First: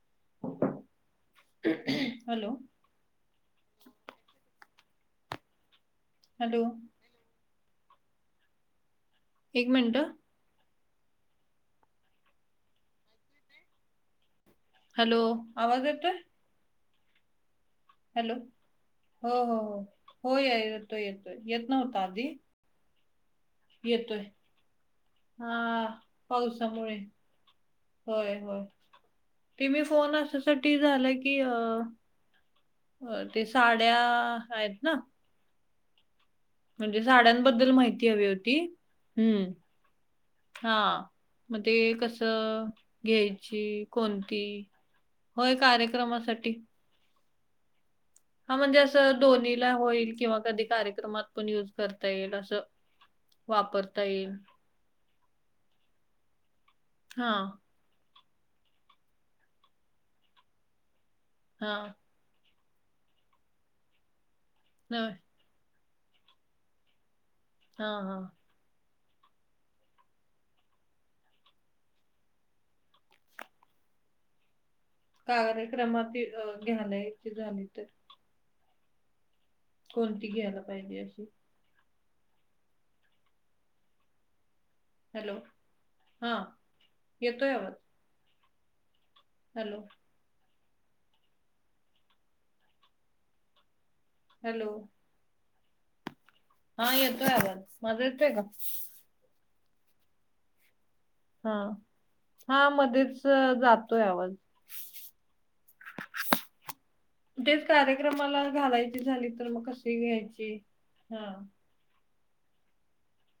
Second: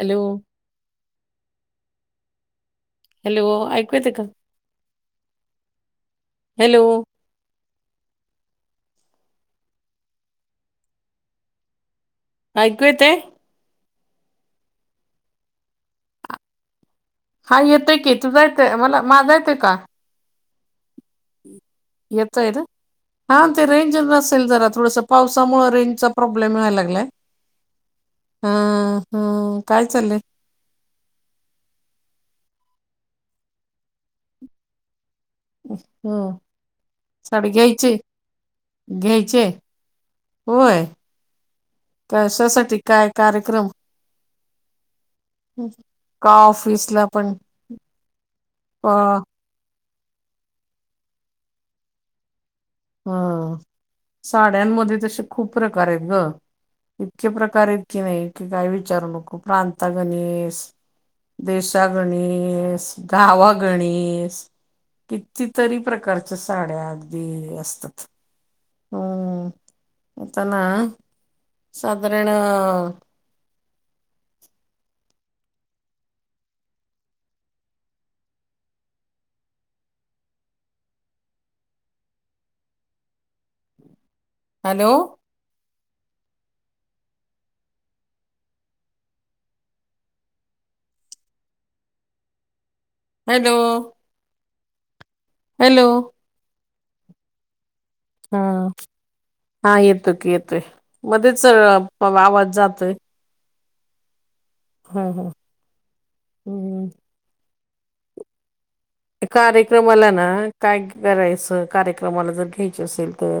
Hello hello? Hello? ऐकू येतंय का? हॅलो? एक मिनिटं, हं. ऐकू येतंय? हॅलो? आवाज येतोय? हा येतोय की, तूझा येतोय मला, माझा येतोय का? होय, य येतो-येतोय, येत नव्हता आधी. येतोय ना हा ते रेंजच येतोय नसेल जरा, थोडस हा पावसामुळे रेंजचा प्रॉब्लेम, व्हाय पावसामुळे लागलाय. होय हं हं हम्, काय चाललंय? क्ट्टी झालं की, अ ते साड्या आहेत ना? अच्छा, हो. म्हणजे साड्याणबद्दल माहिती हवी होती, घ्यायचे हम्म. हा, होय म ते कसं, कशासाठी काय घ्यायची कार्यक्रम कोणती? होय, का कार्यक्रमासाठी. ऑफिसला पण हां, म्हणजे का असं, दोन्हीला होईल, किंवा कधी कार्यक्रमात पण युज करता येईल, असं. हं, वापरता येईल. साड्यांमध्ये तसे खूप प्रकार येत गं, इतके हां, प्रकार येत की बाई, काई विचारू नको, प्रांता गणेस देशा हां, गणेस, गावा गणीस नव्हे. कि तितरी प्रकारच्या साड्या, अगदी हा हा. हम्, आताना, साधारण कार्यक्रमात, ई [unintelligible] इतकी झाली तर कोणती घ्यायला पाहिजे, अशी? हॅलो? हॅलो? हा, येतोय आवाज. हॅलो? हॅलो! हॅलो! हॅलो! हा येतोय आवाज. माझा येतोय का? हम्म हा येतोय की येतोय मध्येच आवाज जातोय. त जातोय आवाज. हा हा. हम्म. तेच कार्यक्रमाला घालायचे कार्यक्रमाला ना काय हां, करायचं कार्यक्रम कामाला जर घ्यायची असेल तर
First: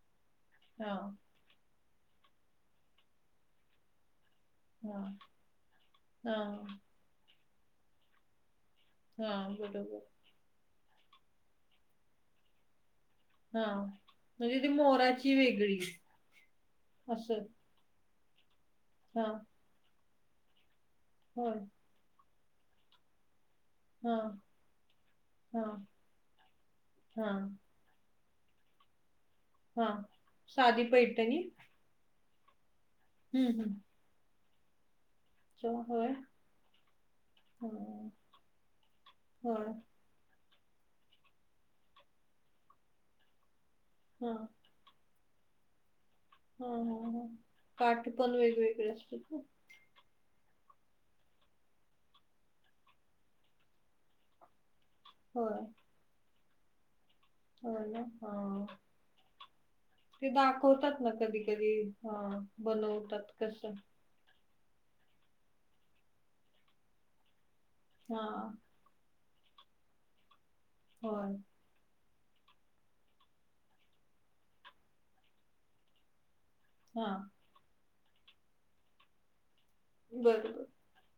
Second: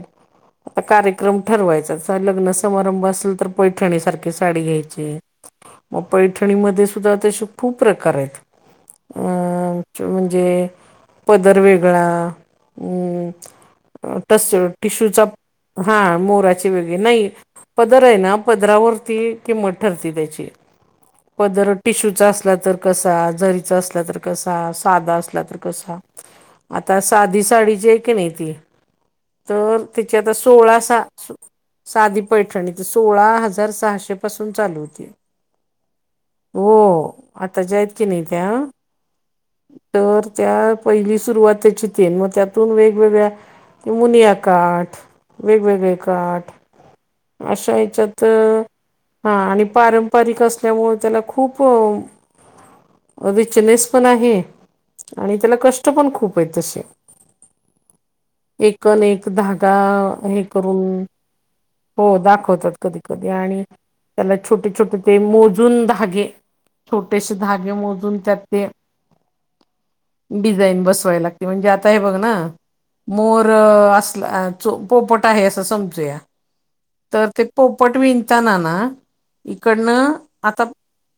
आता हां, कार्यक्रम ठरवायच लग्न समारंभ असेल तर पैठणीसारखं की साडी हां, घ्यायची मग हां, पैठणीमध्ये सुद्धा तसे खूप प्रकार आहेत. अ हां, बरोबर. म्हणजे पदर वेगळा अं हां. तस म्हणजे ती टिश्यूचा मोराची वेगळी हा मोराची वेगळी नाही. असं. पदर आहे ना पदरावरती हां, किंमत ठरती त्याची होय. पदर टिशूचा असला तर कसा? जरीचा असला तर हां, कसा? सादा अस ला तर हां, कसा आता हां. साधी साडी जी आहे की नाही ती तर हा त्याची आता सोळा साधी अस पैठणी साधी पैठणी ते सोळा हम्म हजार हम्म सहाशे पासून चालू होती. अच्छा, होय हो आता ज्या हायत की नाही त्या हम्म. तर त्या पहिली सुरुवात त्याची ती न मग त्यातून वेगवेगळ्या कि हा हा मुनिया काठ, वेगवेगळे काठ हा हा अशा काठ ह्याच्यात पण वेगवेगळे असतात हा ना आणि पारंपा पारिक असल्यामुळे त्याला खूप रिचनेस पण आहे. आणि त्याला होय कष्ट पण खूप आहेत तसे. होय ना हा एक न एक धागा ते हे करून दाखवतात ना कधी कधी हा हो दाखवतात कधी कधी बनवतात आणि कसं त्याला छोटे छोटे ते मोजून धागे छोटेसे धागे मोजून हा त्यात ते डिझाईन बसवाय होय लागते म्हणजे आता आता हे बघ ना मोर असला पोपट आहे असं समजूया. हा तर ते पोपट विंताना ना इकडनं आता बरोबर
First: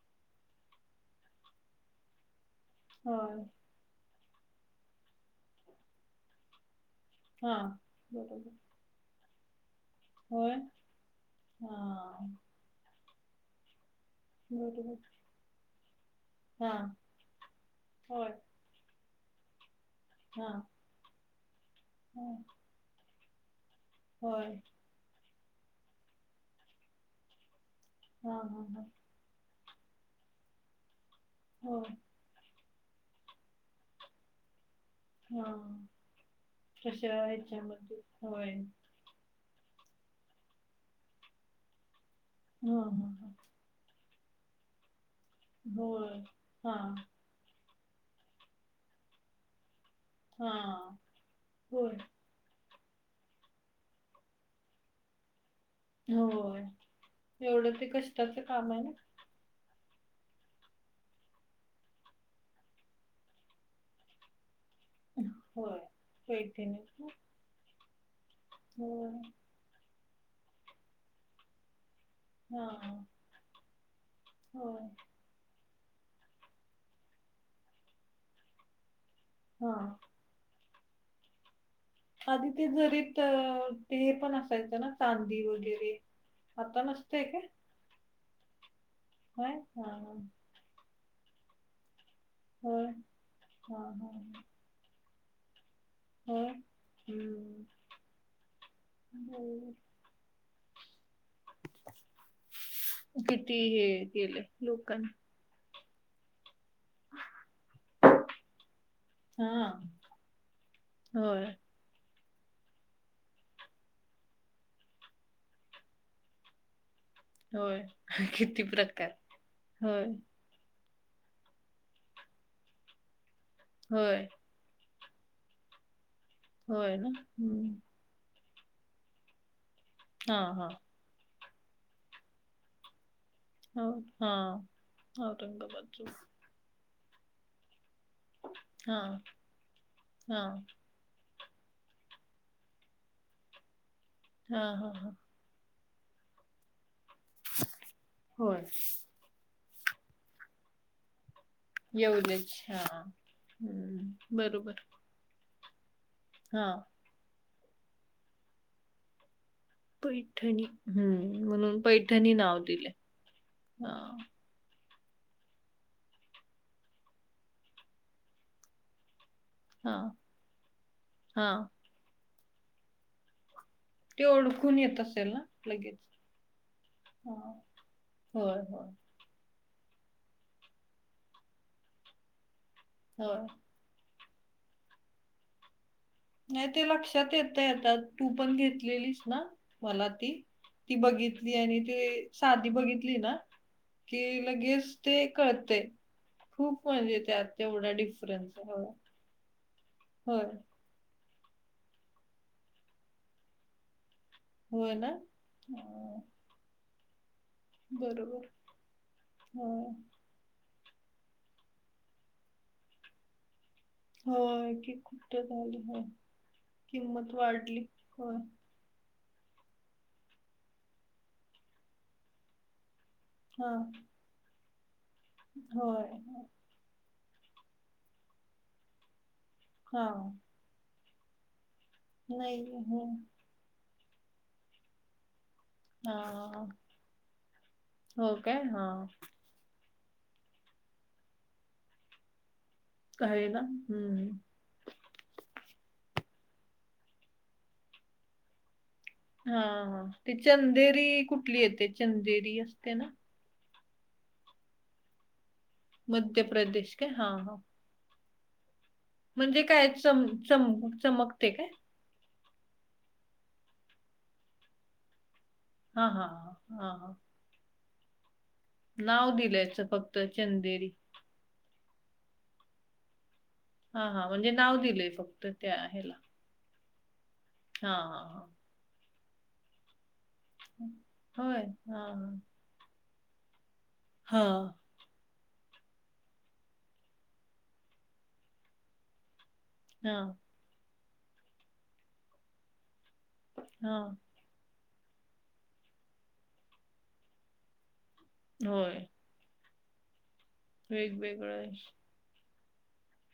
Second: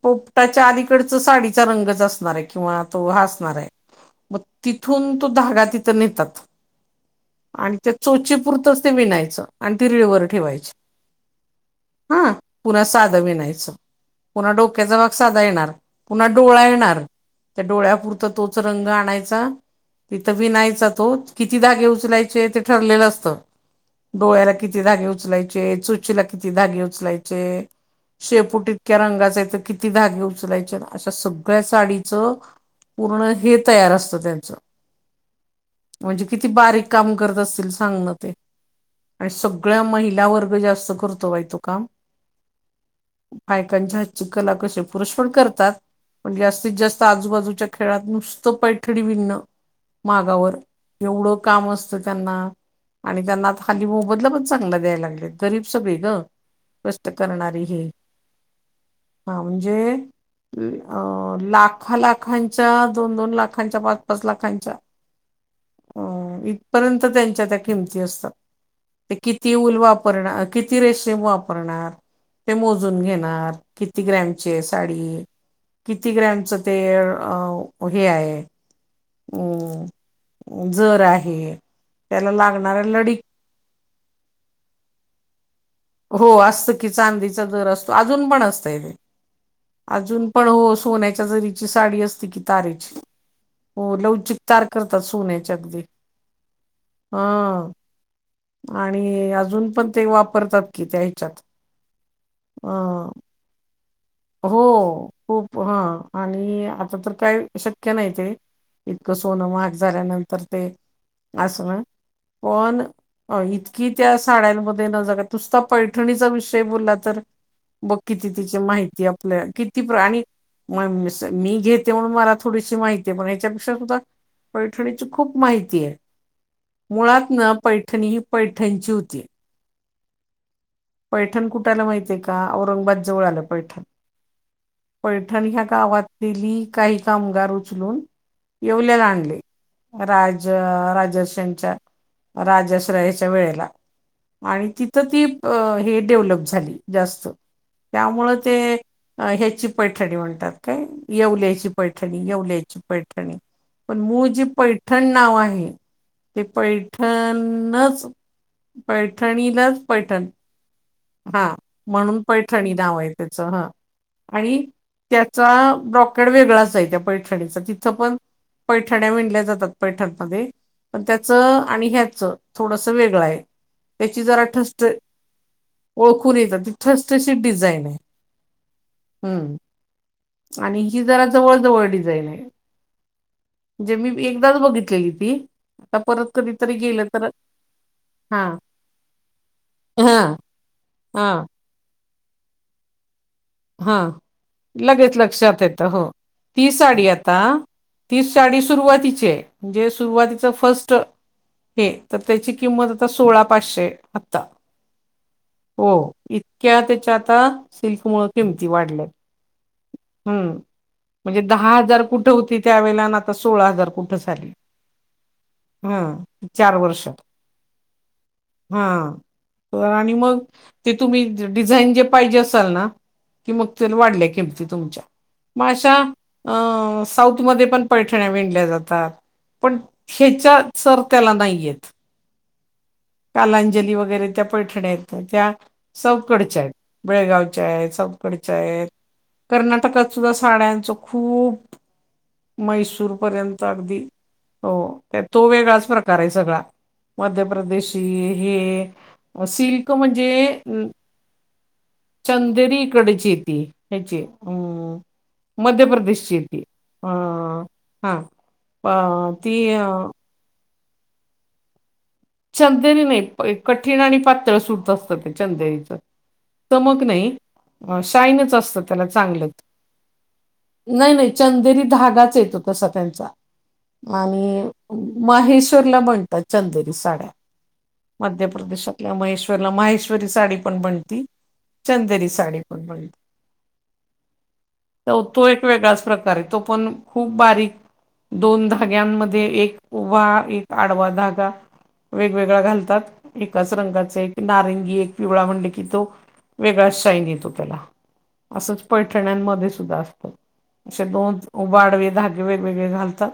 पोपटाच्या अलीकडच साडीचा रंगच असणार आहे किंवा तो हा होय असणार आहे म तिथून तो धागा तिथं नेतात हा आणि त्या बरोबर चोचीपुरतंच ते विनायचं. आणि ती रिळ वर होय ठेवायची हा. पुन्हा साधं विनायचं, पुन्हा बरोबर डोक्याचा भाग साधा येणार, पुन्हा डोळा हा येणार. त्या डोळ्यापुरत होय तोच रंग आणायचा तिथं हा विनायचा तो. किती धागे हा उचलायचे ते ठरलेलं असतं, होय डोळ्याला किती धागे उचलायचे, चो चीला किती धागे उपलायचे? हा हा शेपूट हा इतक्या रंगायचय तर किती धागे उचलायचे अशा सगळ्या होय साडी पूर्ण हे तयार असत त्यांचं. हा म्हणजे किती बारीक काम तशा करत असतील ह्याच्यामध्ये सांगण ते. होय आणि सगळ्या महिला वर्ग जास्त करतो बाई तो काम. हा हां हां. त्यांच्या हातची कला कशी पुरुष पण करतात होय. पण जास्तीत हां, जास्त- - आजूबाजूच्या खेळात नुसतं पैठणी विनणं मागावर हां. एवढं काम होय, असतं त्यांना- - आणि त्यांना आता हल्ली मोबदला पण चांगला द्याय लागलेत. गरीब सगळी ग, होय. कष्ट करणारी एवढं ही. ते कष्टाचं काम आहे ना. हा म्हणजे लाख - - खां - लाखांच्या, दोन -दोन लाखांच्या, पाच -पाच लाखांच्या- - होय. अ इथपर्यंत पैठणीचं. त्यांच्या त्या किमती असतात होय. ते की की ऊल वापरणार किती रेशीम वापरणार ते मोजून हां. घेणार. किती ग्रॅम चे होय. साडी किती ग्रॅमच ते अ हे आहे? उ हां. जर आहे. त्याला आधी ते लागणाऱ्या जरीत लडी ते हे पण असायचं ना चांदी वगैरे. हो असत आता की नसतंय चांदीचा काय? जर असतो, अजून पण असतय ते. नाही? हां. अजून पण हो सोन्याच्या जरीची साडी असते कि- - होय. तारेची. हां, हो लवचिक हां. तार करतात सोन्याची अगदी. होय. हम्म. हा. आणि अजून होय. पण ते वापरतात. कि त्या हेच्यात, आ ती हे- केलंय हो लोकांनी. खूप हा आणि- - आता तर काही शक्य नाही ते इतकं सोनं महाग हां. झाल्यानंतर, ते- - होय, अस ना, पण- - अ इतकी त्या साड्यांमध्ये न जरा नुसता पैठणीचा विषय बोलला तर? होय. बघ किती तिचे माहिती- - ती आपल्या किती प्रा - होय, आणि मी घेते म्हणून मला थोडीशी माहिती आहे. पण हेच्या - समजा होय. पैठणीची खूप माहिती आहे. होय मुळात ना हम्म. पैठणी ही- - पैठणची होती. हा हा. पैठण कुठ आलं माहितये का? औरंगाबाद जवळ आलं. ह पैठण हा पैठण ह्या गावातली काही कामगार उचलून- - हा येवल्या ला आणले, हा राज राजर्षणच्या- राजाश्रयाच्या वेळेला हा आणि हा तिथं हा ती- - अ हे डेव्हलप झाली जास्त त्यामुळे ते होय. हे ची पैठणी म्हणतात काय येवल्याची- - पैठणी येवलेच येवल्याची हा पैठणी, पण मूळ हम्म जी बरोबर पैठण- नाव आहे, ते हा पैठणच पैठणीलाच पैठण. हा म्हणून पैठणी नाव आहे त्याचं हा. हा. आणि त्याचा ब्रॉकेड वेगळाच आहे त्या पैठणीचा. तिथं पण- - पैठण्या विणल्या जातात. हा पैठणमध्ये. पण त्याच हा आणि ह्याच थोडस वेगळं आहे. त्याची ते जरा ओळखून ठसठ, येत असेल ना लगेच ओळखून येतात ती ठस हा ठशित डिझाईन आहे. होय होय. हम्म. आणि हि जरा जवळ जवळ डिझाईन आहे. होय. म्हणजे मी बी एकदाच बघितलेली ती, आता परत- नाही कधीतरी ते गेलं तर लक्षात येतयं आता तू हा पण घेतलेलीस ना मला हा ती. ती हा बघितली, आणि ते साधी बघितली ना हा की लगेच ते लक्षात कळतय येतं,. हं ती खूप साडी म्हणजे आता, त्यात तेवढा ती डिफरन्स साडी आहे होय सुरुवातीची आहे, म्हणजे होय. सुरुवातीचं फर्स्ट हे तर त्याची किंमत आता सोळा पाचशे, आत्ता होय ना? हो हां. इ त्या त्याचे आता सिल्कमुळं बरोबर किमती वाढल्यात हा हम्म म्हणजे दहा हजार कुठं होती त्यावेेळेला आण आता सोळा हजार कु हो की कुट झाली, हो हां किंमत वाढली होय. हा तर आणि मग ते तुम्ही डिझाईन जे पाहिजे असाल ना कि मग ते हां. वाढल्या किमती तुमच्या मग अशा होय. अ साऊथमध्ये पण पैठण्या विणल्या जातात, पण हां. हेच्या सर त्याला नाही येत. नाही अं हं कालांजली वगैरे त्या पैठण्यात येत त्याच्या साऊथ कडच्या हां. हेत, बेळगावच्या ये, हो साऊथकडच्या काय? येत. हां. कर्नाटकात सुद्धा साड्यांचं खूप मैसू आहे ना? सुरपर्यंत अगदी हं. हो त्यात तो वेगळाच प्रकार आहे सगळा, मध्य प्रदेशी हे हा, सिल्क हा म्हणजे ती अं, चंदेरी कुठली येते? चंदेरी असते ना? इकडची येती ह ची अम् मध्य प्रदेश का हा हां. हा अ ती म्हणजे काय अं, चम- चम चमकते काय? चंदेरी नाही कठीण आणि पातळ सुत असत ते चंदेरीच हां, हां, हां. हां, चमक हां. नाही. अं शाईनिच असतात. नाव दिलायचं फक्त चंदेरी. नाही नाही चंदेरी धागाच येतो तसा त्यांचा. हां, हां. म्हणजे अन् नाव दिलंय फक्त त्या माहेश्वरला ह्याला. बनतात. चंदेरी साड्या, हां, हां, हां. मध्य प्रदेशातल्या महेश्वरला माहेश श्वरी साडी पण होय. बनती, चंदेरी हां. साडी पण बनती. हा हो तो एक वेगळाच प्रकार आहे तो पण खूप बारीक दोन धाग्यांमध्ये एक हां, उभा, एक आडवा धागा वेगवेगळया घालतात एकाच हां. रंगाचे नारंगी एक पिवळा म्हणलं की तो वेगळाच शाईन येतो त्याला असंच पट होय. पैठण्यांमध्ये सुद्धा असतो, असे दोन वेगवेगळं उभे, आडवे धाग गे वेगवेगळे घालतात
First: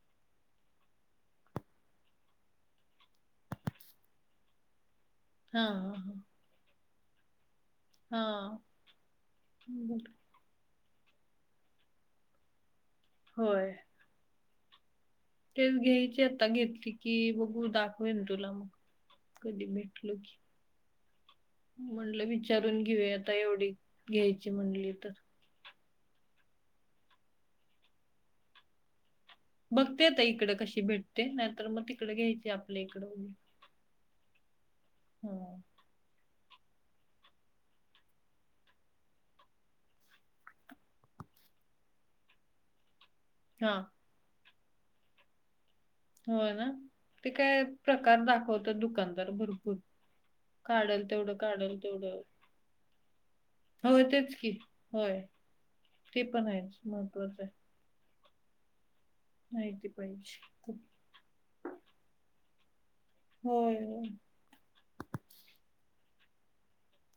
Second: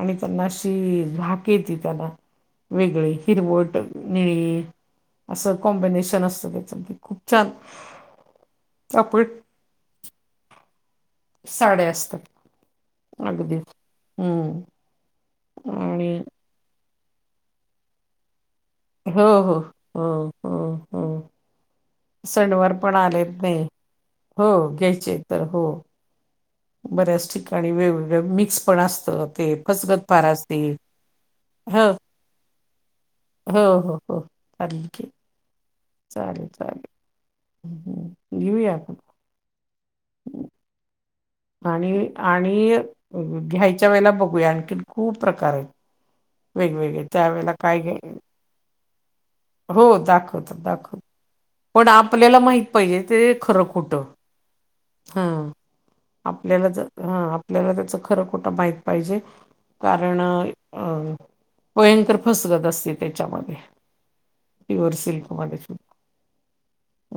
आणि त्यांना अशी झाक येती त्यांला. वेगळी हिरवट, निळी असं हां, हां, कॉम्बिनेशन असतं त्याचं आणखि खूप चाल हा, हम. साड्या असतात अगदी, होय. हम्म तेच आणि घ्यायचेत आता घेतली की बघू दाखवेन तुला मग. हो, हो, कधी भेटलो की. हो, हो, म्हणलं ह. सण वार विचारून पण घेऊया आलेत आता नाही, एवढी हो घ्यायची म्हणली घ्यायचे तर हो. बऱ्याच ठिकाणी वेगवेगळ्या मिक्स पण असत बघते आता इकडे कशी भेटते, नाहीतर मग हो तिकडे घ्यायची, आपल्या इकडं हो हो हो, चालेल की. हो. चालेल चालेल, घेऊया आपण. [unintelligible] आणि आणि हां. घ्यायच्या वेळेला बघूया, आणखीन खूप प्रकार आहेत. होय ना, वेगवेगळे ते त्यावेेळेला काय घ्याय प्रकार दाखवतात दुकानदार भर हो, दाखवतात दाखवत, पण तेवढं. आपल्याला माहित पाहिजे ते खरं, खोट. होय तेच की. होय. ते पण आपल्याला आहेच जर हा, महत्त्वाचं आहे आपल्याला त्याच खरं, खोटं माहित पाहिजे. माहिती कारण पाहिजे. अं भयंकर फसवत असतील. होय, होय. प्युअर सिल्कमध्ये [unintelligible]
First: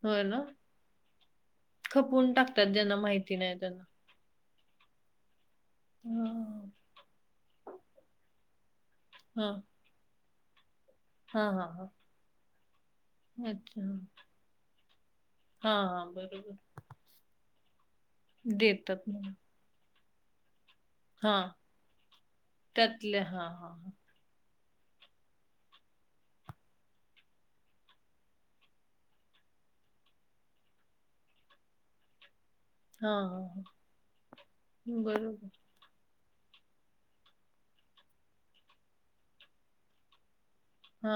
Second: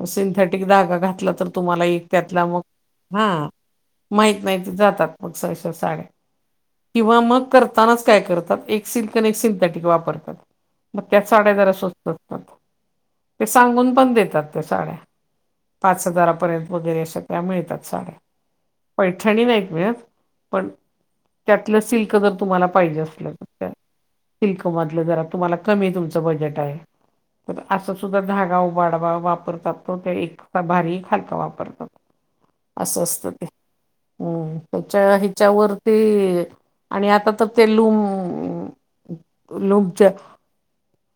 होय ना सिंथेटिक धागा घातला, तर तुम्हाला एक खपवून त्यायातला मग टाकतात ज्यांना माहिती नाही त्यांना. माहीत नाही जातात मग सहसा साड्या हा किंवा मग करतानाच काय करतात, एक सिल्क आणि एक हा सिंथटिक वापरतात. मग त्याच हा साड्या हा जरा हा. स्वस्त असतात. ते अच्छा सांगून पण देतात त्या साड्या हा हा पाच बरोबर. हजारापर्यंत वगैरे अश्या त्या मिळतात साड्या. देतात म्हणून पैठणी नाहीत मिळत पण हा त्यातलं सिल्क जर तुम्हाला पाहिजे त्यातल्या असलं हा तर हा हा. सिल्कमधलं जरा, तुम्हाला कमी तुमचं बजेट आहे. तर असा सुद्धा धागा उभा, उडवा वा परतात. तो ते एकसा भारी खालचा वापरतात. असं हा असतं हा ते. हा त्याच्या बरोबर हिच्यावर ते आणि आता तर ते, लूम लूमच्या हा,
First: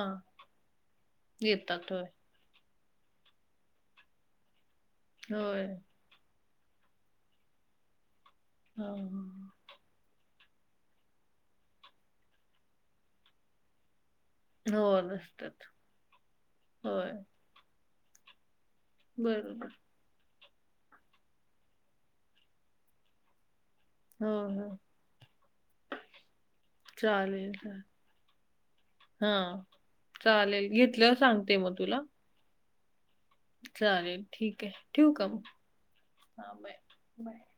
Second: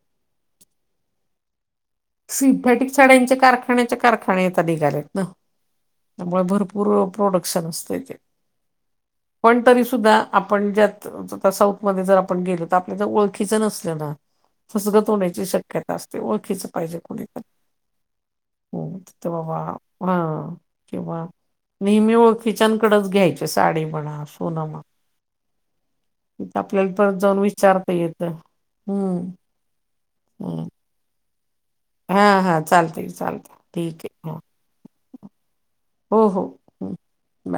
येतात. होय. सिंथेटिक साड्यांच्या कारखान्याच्या कारखान्या [unintelligible] होय. त्यामुळे भरपूर प्रोडक्शन असतय ते. हं हं हं. पण तरी सुुद्धा आपण ज्यात साऊथ मध्ये जर आपण गेलो, तर आपल्याला ओळखीच नसल ना हो फसगत होण्याची नसतात शक्यता असते. ओळखीच पाहिजे होय कुणी होत बाबा बरोबर हा, किंवा नेहमी ओळखीच्यांकडेच घ्यायच. साडी म्हणा, हो सोन हो. म्हणा. तिथं आपल्याला परत जाऊन चालेल चालेल विचारता येत. हा चालेल, घेतल्यावर सांगते मग तुला. हा हा, चालतय चालतय. चालेल, ठीक आहे. ठेवू का हो हो मग? हं बाय